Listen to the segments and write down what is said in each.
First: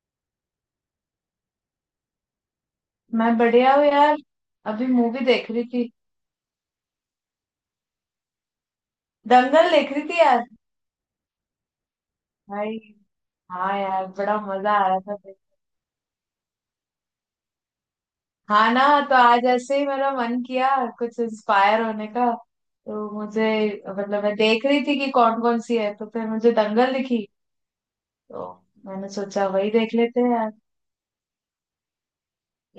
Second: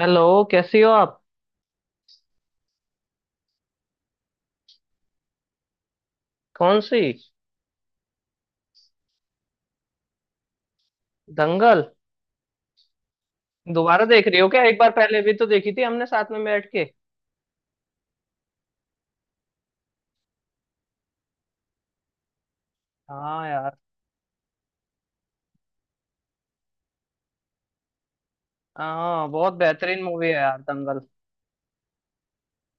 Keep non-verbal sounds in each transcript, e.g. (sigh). Hello. कैसी हो आप? मैं बढ़िया हूँ यार। अभी मूवी देख रही थी। कौन सी? दंगल देख रही थी यार। दंगल? भाई। हाँ दोबारा यार, देख बड़ा रही हो क्या? मजा एक आ बार रहा था पहले भी भाई। तो देखी थी हमने साथ में बैठ के। हाँ ना। तो आज ऐसे ही मेरा मन किया कुछ इंस्पायर होने का। तो हाँ मुझे, यार। मतलब मैं देख रही थी कि कौन कौन सी है, तो फिर मुझे दंगल दिखी। तो मैंने हाँ, सोचा बहुत वही देख बेहतरीन लेते मूवी हैं है यार। यार दंगल।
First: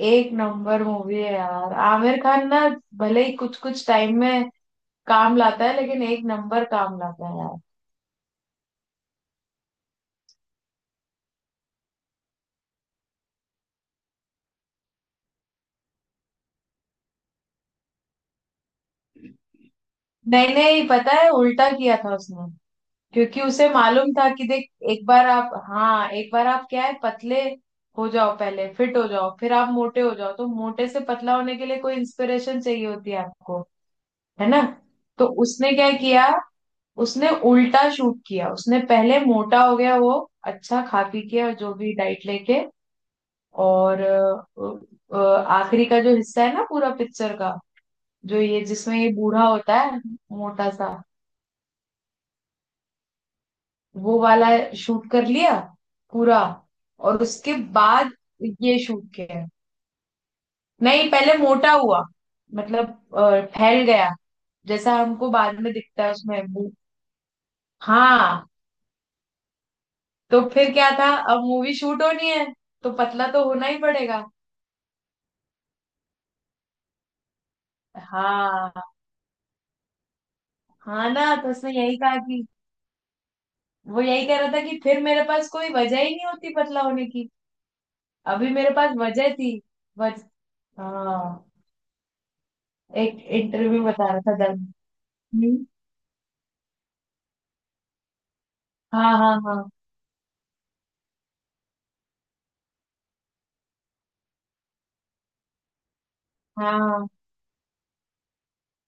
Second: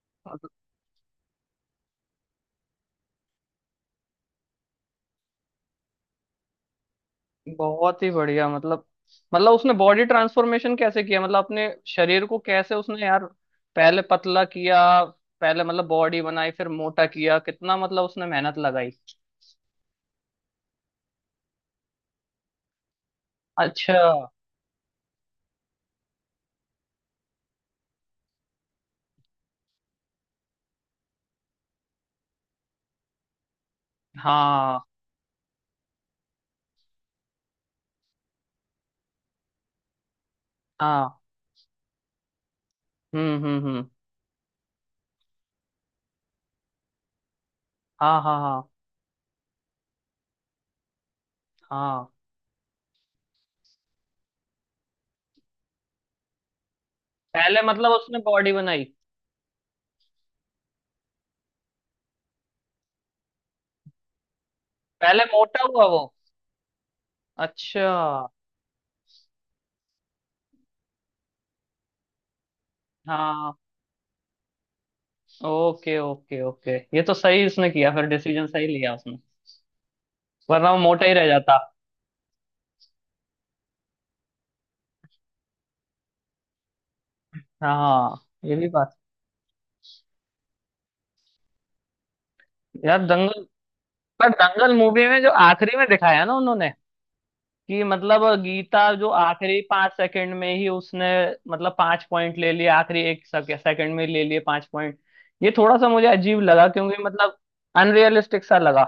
एक मतलब नंबर मूवी है यार, आमिर खान ना, भले ही कुछ कुछ टाइम में काम लाता है, लेकिन एक नंबर काम लाता है यार। बहुत ही बढ़िया। मतलब उसने बॉडी ट्रांसफॉर्मेशन कैसे किया, मतलब अपने शरीर को कैसे उसने यार पहले पतला किया। पहले मतलब बॉडी बनाई, फिर मोटा किया। कितना मतलब उसने मेहनत लगाई। नहीं नहीं, पता है उल्टा किया था उसने। क्योंकि उसे अच्छा। मालूम था कि देख, एक बार आप, हाँ, एक बार आप क्या है, पतले हो जाओ पहले, फिट हो जाओ, फिर आप मोटे हो जाओ, तो मोटे से पतला होने के लिए कोई इंस्पिरेशन चाहिए होती है आपको। है ना? हाँ तो उसने क्या किया, उसने उल्टा शूट किया। उसने पहले मोटा हो गया वो, अच्छा खा हाँ। पी के और जो भी डाइट लेके, हम्म। और आखिरी का जो हिस्सा है ना पूरा पिक्चर का, हाँ हाँ जो हाँ ये जिसमें ये बूढ़ा होता है, मोटा सा, हाँ। वो वाला शूट कर लिया पूरा। और उसके पहले मतलब बाद उसने बॉडी ये बनाई। शूट किया। नहीं, पहले मोटा हुआ, मतलब फैल गया, जैसा पहले हमको बाद मोटा में हुआ वो। दिखता है उसमें अच्छा। हाँ। तो फिर क्या था, अब मूवी शूट होनी है, तो पतला तो हाँ। होना ही पड़ेगा। ओके ओके ओके, ये तो सही उसने किया। फिर डिसीजन सही हाँ। लिया उसने। वरना वो मोटा हाँ ही रह ना, तो जाता। उसने यही कहा कि, वो यही कह रहा था कि फिर मेरे पास कोई वजह ही नहीं होती पतला होने की। हाँ, अभी ये भी मेरे बात। पास वजह थी। वज हाँ। यार एक दंगल। इंटरव्यू बता रहा पर था। दर्द। दंगल मूवी में जो आखिरी में दिखाया ना उन्होंने कि मतलब गीता जो हाँ हाँ आखिरी हाँ। 5 सेकंड में ही उसने मतलब 5 पॉइंट ले लिए, आखिरी 1 सेकंड में ले लिए 5 पॉइंट। ये थोड़ा सा मुझे अजीब लगा, क्योंकि हाँ मतलब अनरियलिस्टिक सा लगा।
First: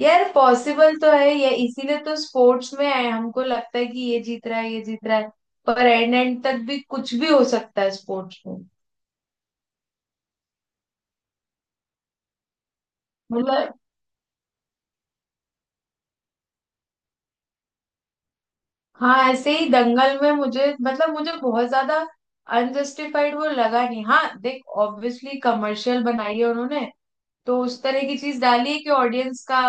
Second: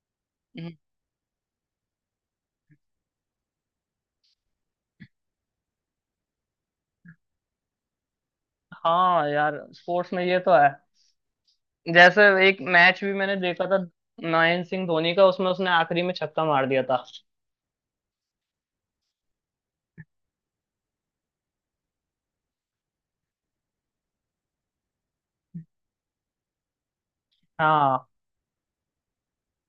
यार, हम्म। पॉसिबल तो है ये, इसीलिए तो स्पोर्ट्स में है, हमको लगता है कि ये जीत रहा है ये जीत रहा है, पर एंड एंड तक भी कुछ भी हो सकता है स्पोर्ट्स में। हाँ यार, स्पोर्ट्स में ये तो है। जैसे एक मैच भी मैंने देखा मतलब था महेंद्र सिंह धोनी का, उसमें उसने आखिरी में छक्का मार दिया था। हाँ, ऐसे ही दंगल में मुझे, मतलब मुझे बहुत ज्यादा अनजस्टिफाइड वो लगा नहीं। हाँ देख, ऑब्वियसली कमर्शियल बनाई है उन्होंने, तो उस तरह हाँ की चीज डाली है कि ऑडियंस का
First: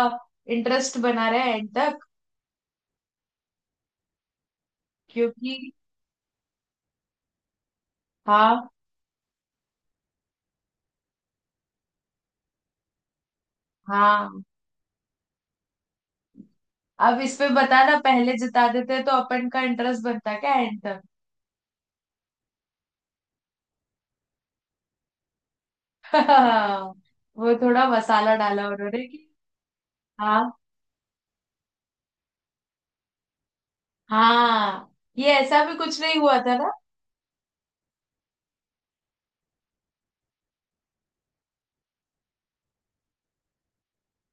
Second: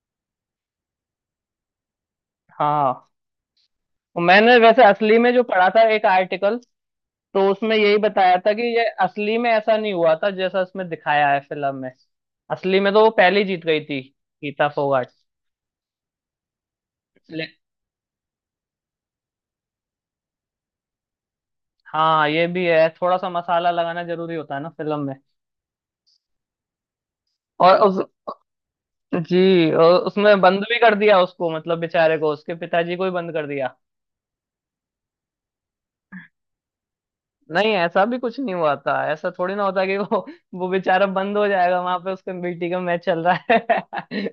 इंटरेस्ट बना रहे एंड तक। हाँ। और मैंने वैसे असली में जो पढ़ा क्योंकि, था एक आर्टिकल, तो उसमें यही बताया था हाँ कि ये असली में ऐसा नहीं हुआ था जैसा इसमें दिखाया है फिल्म में। असली में तो वो पहले ही जीत गई थी, हाँ। गीता फोगाट। अब इस पे ले- बता ना, पहले जिता देते तो अपन का इंटरेस्ट बनता क्या एंड तक। हाँ, ये भी है, थोड़ा सा मसाला लगाना जरूरी होता है ना फिल्म में। (laughs) वो और थोड़ा उस मसाला डाला उन्होंने कि। जी, और उसमें हाँ बंद भी कर दिया उसको, मतलब बेचारे को, उसके पिताजी को ही बंद कर दिया। हाँ। ये ऐसा भी कुछ नहीं हुआ था ना। नहीं, ऐसा भी कुछ नहीं हुआ था, ऐसा थोड़ी ना होता कि वो बेचारा बंद हो जाएगा वहां पे उसका बेटी का मैच चल रहा है। (laughs)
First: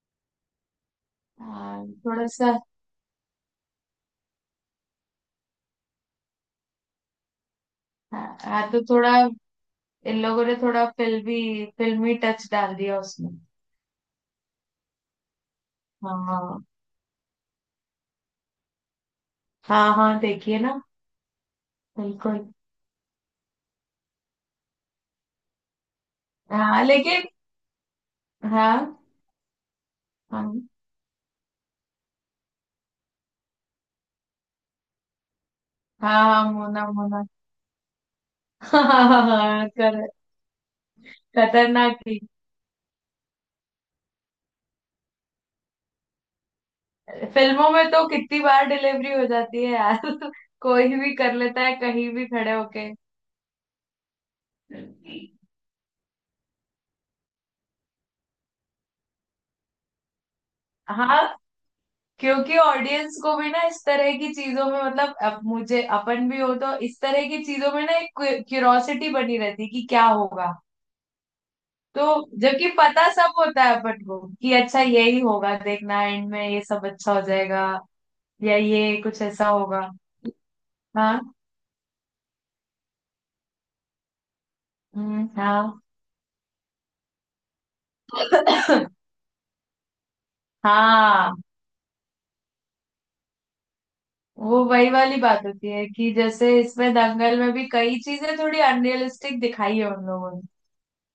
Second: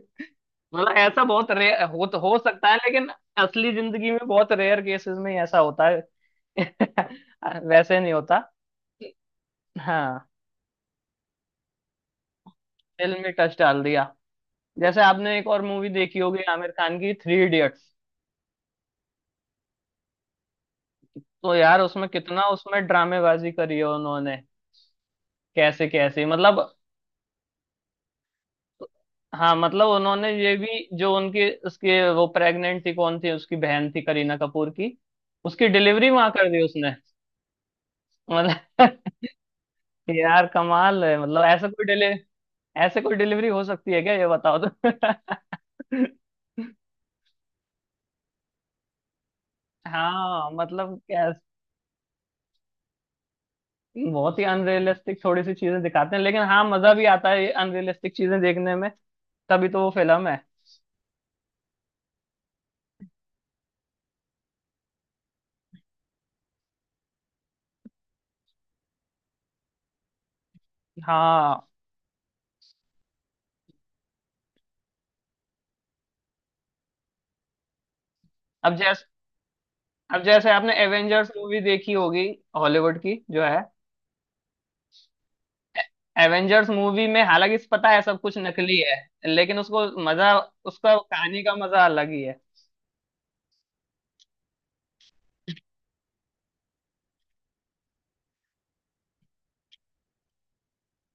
मतलब ऐसा बहुत रेयर हाँ, हो तो थोड़ा हो सा। सकता है, लेकिन असली जिंदगी में बहुत रेयर केसेस में ही ऐसा होता है। (laughs) वैसे नहीं हाँ होता। हाँ, तो थोड़ा, इन हाँ। लोगों ने थोड़ा फिल्मी फिल्मी टच डाल दिया फिल्म में उसमें। टच डाल दिया। जैसे आपने एक और मूवी देखी होगी हाँ आमिर खान की, थ्री इडियट्स। हाँ हाँ, देखिए ना। तो यार उसमें बिल्कुल। कितना उसमें ड्रामेबाजी करी है उन्होंने। कैसे कैसे, मतलब। हाँ, लेकिन हाँ। हाँ, मतलब उन्होंने ये हाँ भी जो उनकी उसके वो प्रेग्नेंट थी, कौन थी उसकी बहन थी, करीना कपूर की। उसकी डिलीवरी हाँ वहां कर हाँ, दी मोना उसने। मोना। (laughs) हाँ। मतलब। हाँ हाँ, (laughs) यार कमाल है, मतलब ऐसा कोई खतरनाक डिले थी। ऐसे कोई डिलीवरी हो सकती है क्या ये बताओ तो। (laughs) फिल्मों में तो कितनी बार डिलीवरी हो जाती है यार। हाँ (laughs) कोई मतलब भी क्या। कर लेता है कहीं भी खड़े होके। बहुत ही अनरियलिस्टिक थोड़ी सी चीजें दिखाते हैं, लेकिन हाँ, मजा भी आता है ये अनरियलिस्टिक चीजें देखने में। तभी तो वो फिल्म है। हाँ, क्योंकि ऑडियंस को भी ना, इस तरह की चीजों में, मतलब अब मुझे अपन भी हो तो इस तरह की चीजों में ना, एक क्यूरोसिटी बनी रहती है कि क्या होगा, हाँ। तो जबकि पता सब होता है अपन को कि अच्छा यही होगा, देखना एंड में ये सब अच्छा हो जाएगा, या अब ये जैसे कुछ ऐसा होगा। अब जैसे आपने हाँ। एवेंजर्स मूवी देखी होगी, हॉलीवुड की जो है। हाँ। एवेंजर्स मूवी में हालांकि इस पता है सब कुछ नकली (laughs) है, लेकिन उसको मजा उसका हाँ, कहानी का मजा अलग ही है। वो वही वाली बात होती है कि जैसे इसमें दंगल में भी कई चीजें थोड़ी अनरियलिस्टिक दिखाई है उन लोगों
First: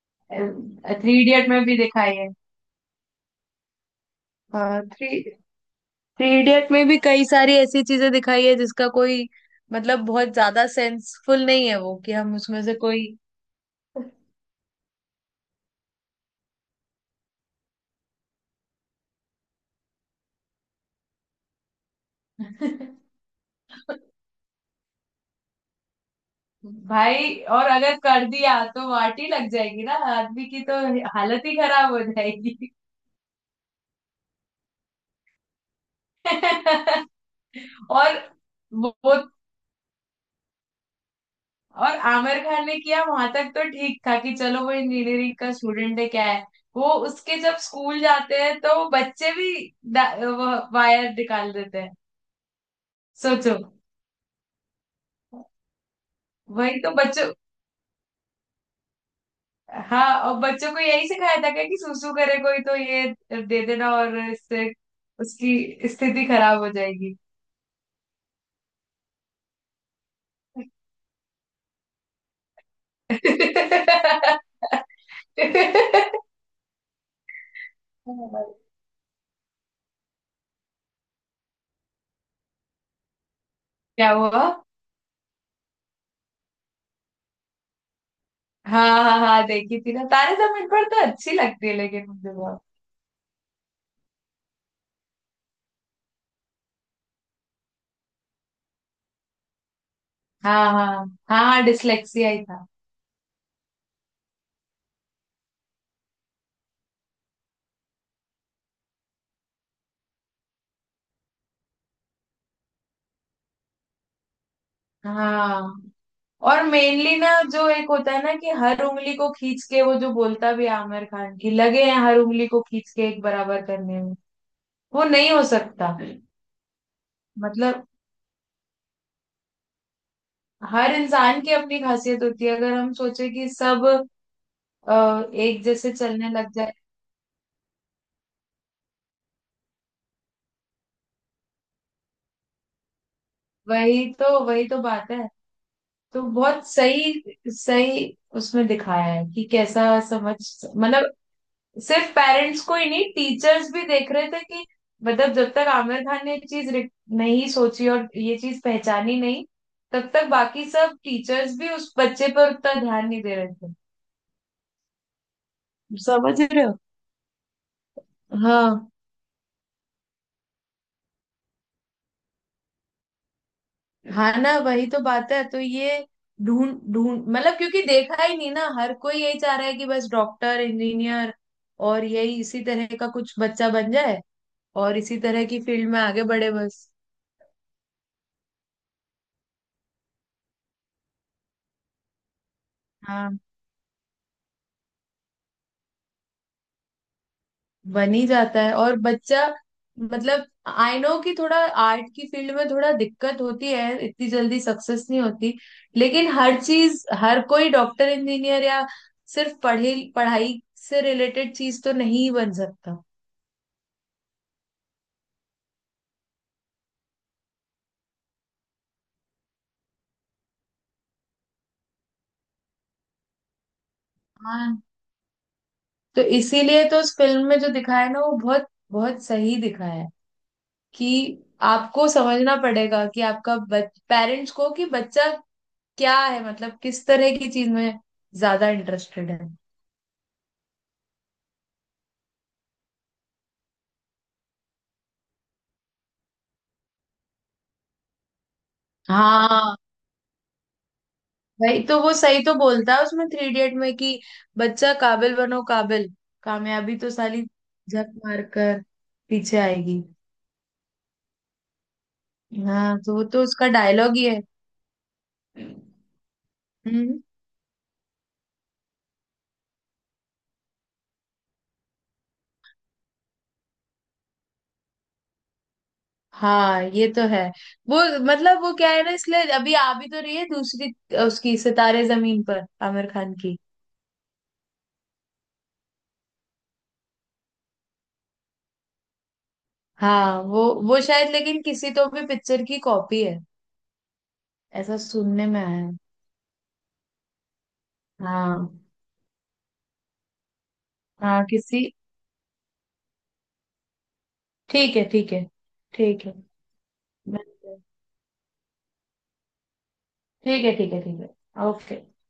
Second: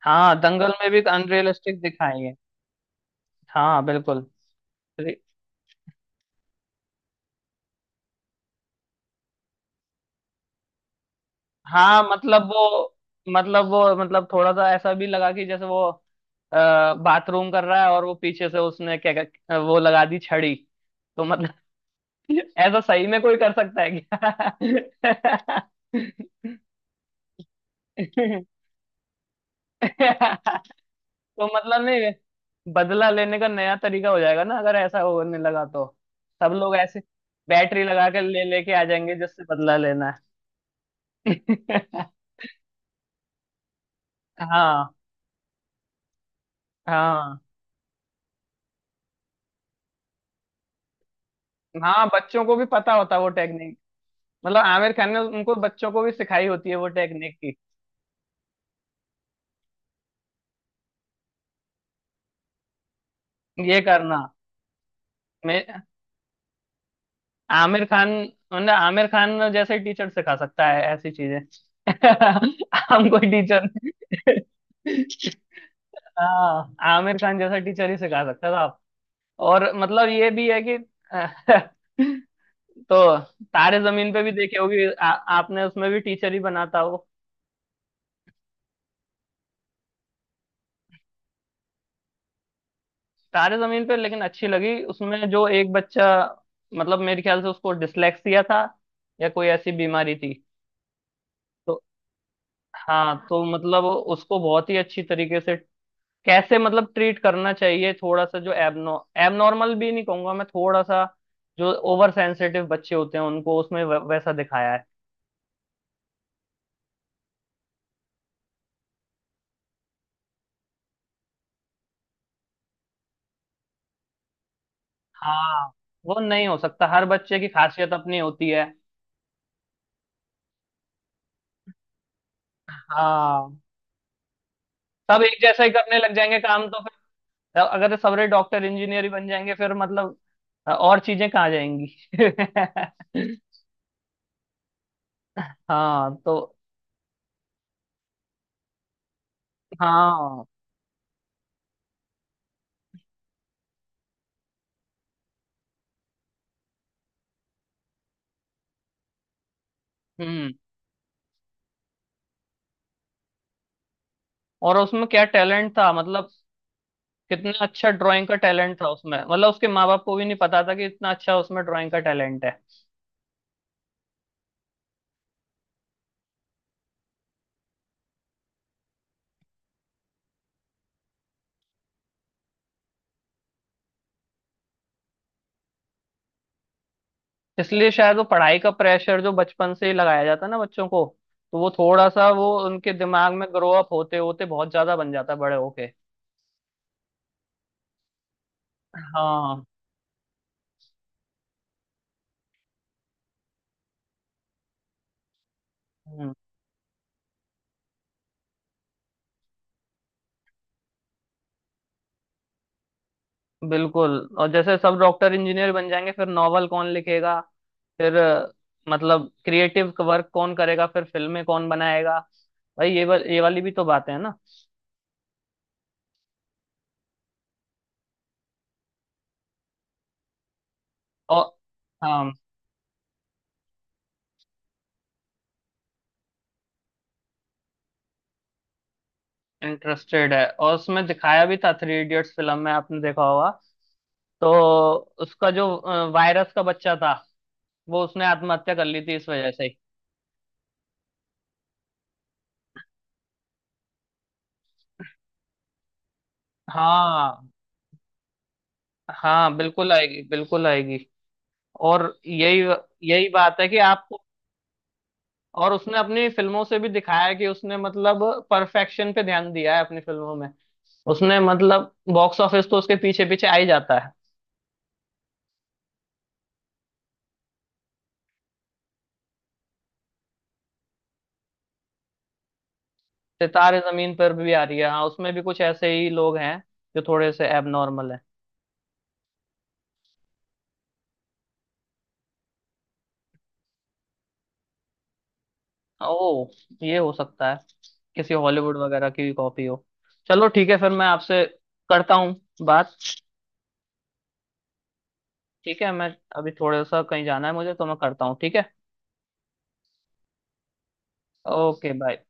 हाँ दंगल में ने, भी थ्री इडियट में भी अनरियलिस्टिक दिखाई दिखाई है। है। हाँ बिल्कुल। हाँ, रे- थ्री थ्री इडियट में भी कई सारी ऐसी चीजें दिखाई है जिसका कोई मतलब बहुत ज्यादा सेंसफुल नहीं है वो, हाँ, कि हम मतलब उसमें से वो कोई। मतलब वो मतलब थोड़ा सा ऐसा भी लगा कि जैसे वो बाथरूम कर रहा है और वो पीछे से उसने क्या क्या- वो लगा दी छड़ी। तो मतलब। (laughs) ऐसा सही में (laughs) कोई कर सकता है क्या? भाई, और अगर कर दिया तो वाटी लग जाएगी ना आदमी की, (laughs) तो तो हालत ही मतलब खराब हो नहीं, जाएगी। बदला लेने का नया तरीका हो जाएगा ना अगर ऐसा होने लगा तो। सब लोग ऐसे (laughs) बैटरी लगा और कर ले लेके आ वो जाएंगे वो जिससे बदला लेना है। और (laughs) आमिर खान ने किया वहां तक तो ठीक था कि चलो, वो हाँ इंजीनियरिंग का स्टूडेंट है क्या है, वो उसके हाँ। जब स्कूल जाते हैं तो बच्चे भी वायर निकाल देते हैं, हाँ, बच्चों को भी पता होता है वो सोचो। टेक्निक। मतलब आमिर खान ने उनको बच्चों को भी सिखाई होती है वही वो तो बच्चों, टेक्निक की हाँ, और बच्चों को यही सिखाया था क्या कि सुसु करे कोई तो ये दे ये देना, और करना। इससे मैं उसकी स्थिति खराब हो जाएगी। आमिर खान मतलब आमिर खान जैसे टीचर सिखा सकता है ऐसी चीजें। (laughs) हम कोई टीचर। (laughs) (laughs) हाँ, आमिर खान जैसा टीचर ही सिखा सकता था। और मतलब ये भी है कि। (laughs) तो तारे क्या जमीन पे भी हुआ। देखी होगी आपने, उसमें भी टीचर ही बना था वो। हाँ हाँ हाँ, देखी थी ना तारे जमीन पर, तो अच्छी लगती है लेकिन मुझे बहुत, तारे जमीन पे, लेकिन अच्छी लगी उसमें जो एक बच्चा, मतलब मेरे ख्याल से उसको डिसलेक्सिया था या कोई ऐसी बीमारी थी। हाँ हाँ। हाँ, तो डिसलेक्सिया ही था। हाँ, तो मतलब उसको बहुत ही अच्छी तरीके से कैसे मतलब ट्रीट करना चाहिए। थोड़ा सा जो एबनो एबनॉर्मल भी नहीं कहूंगा मैं, थोड़ा सा जो ओवर सेंसिटिव बच्चे होते हैं उनको उसमें वैसा दिखाया है। हाँ, और मेनली ना जो एक होता है ना कि हर उंगली को खींच के, वो जो बोलता भी है आमिर खान की लगे हैं हर उंगली को खींच के एक बराबर करने में, वो नहीं हो हाँ। सकता। वो नहीं हो सकता, हर बच्चे की मतलब खासियत अपनी होती है। हर इंसान की अपनी खासियत होती है, अगर हम सोचे कि हाँ। सब सब एक एक जैसा ही जैसे करने लग चलने जाएंगे लग काम जाए, तो फिर, अगर सबरे डॉक्टर इंजीनियर ही बन जाएंगे फिर मतलब और चीजें कहाँ जाएंगी। (laughs) वही तो बात है। हाँ तो तो। बहुत सही सही उसमें दिखाया है कि कैसा समझ, हाँ। मतलब सिर्फ पेरेंट्स को ही नहीं, टीचर्स भी देख रहे थे कि, मतलब जब तक आमिर खान ने ये चीज नहीं सोची और ये चीज पहचानी नहीं, तब तक हम्म। बाकी सब टीचर्स भी उस बच्चे पर उतना ध्यान नहीं दे रहे थे। और उसमें क्या टैलेंट था, मतलब समझ रहे हो? कितना अच्छा ड्राइंग का टैलेंट था हाँ। उसमें, मतलब उसके माँ बाप को भी नहीं पता था कि इतना अच्छा उसमें ड्राइंग का टैलेंट है। हाँ ना, वही तो बात है। तो ये ढूंढ ढूंढ, मतलब क्योंकि देखा ही नहीं ना, हर कोई यही चाह रहा है कि बस डॉक्टर इंजीनियर, और यही, इसी तरह का कुछ बच्चा बन जाए, और इसी तरह की फील्ड में आगे बढ़े बस, इसलिए शायद वो पढ़ाई का प्रेशर जो बचपन से ही लगाया जाता है ना बच्चों को, तो वो थोड़ा सा वो उनके दिमाग में ग्रो अप होते होते बहुत ज्यादा बन जाता है बड़े होके। बन ही जाता है। और बच्चा, हाँ। मतलब आई नो कि थोड़ा, आर्ट की फील्ड में थोड़ा दिक्कत होती है, इतनी जल्दी सक्सेस नहीं होती, लेकिन हम्म, हर चीज, हर कोई डॉक्टर इंजीनियर या सिर्फ पढ़े पढ़ाई से रिलेटेड चीज तो नहीं बन सकता। बिल्कुल। और जैसे सब डॉक्टर इंजीनियर बन जाएंगे, फिर नॉवल कौन लिखेगा? फिर मतलब क्रिएटिव वर्क कौन करेगा, फिर फिल्में कौन बनाएगा? भाई ये ये वाली भी तो बातें हैं ना। हाँ। तो इसीलिए तो उस फिल्म में जो दिखाया है ना, वो बहुत बहुत सही दिखाया है कि और। आपको हाँ। समझना पड़ेगा, कि आपका, पेरेंट्स को कि बच्चा क्या है, मतलब किस तरह की चीज में ज्यादा इंटरेस्टेड है। इंटरेस्टेड है, और उसमें दिखाया भी था थ्री इडियट्स फिल्म में आपने देखा होगा। तो उसका जो वायरस का बच्चा था, वो उसने आत्महत्या कर ली थी इस वजह से। हाँ। भाई, तो वो सही तो बोलता है उसमें थ्री इडियट में कि बच्चा काबिल बनो काबिल, कामयाबी तो साली हाँ। झक मार कर हाँ पीछे बिल्कुल आएगी। आएगी, बिल्कुल आएगी। और यही हाँ, तो वो यही तो बात उसका है कि डायलॉग आपको। ही है। और उसने अपनी फिल्मों से भी हम्म। दिखाया है कि उसने मतलब परफेक्शन पे ध्यान दिया है अपनी फिल्मों में। उसने मतलब बॉक्स ऑफिस तो उसके पीछे पीछे आ ही जाता है। हाँ, ये तो है। वो, मतलब वो क्या है ना, इसलिए अभी आ भी तो रही है दूसरी उसकी, सितारे जमीन पर आमिर खान की। सितारे जमीन पर भी आ रही है। हाँ, उसमें भी कुछ ऐसे ही लोग हैं जो थोड़े से एबनॉर्मल हैं। हाँ, वो शायद, लेकिन किसी तो भी पिक्चर की कॉपी है, ऐसा सुनने में आया है। ओ। ये हो सकता है किसी हॉलीवुड हाँ वगैरह की कॉपी हो। चलो ठीक है, फिर मैं हाँ, आपसे किसी। करता हूँ बात। ठीक है, ठीक है। ठीक है, मैं ठीक है। अभी थोड़ा सा कहीं जाना है मुझे, तो मैं करता हूँ, ठीक है। ठीक है, ठीक है, ठीक है। Okay okay. बाय।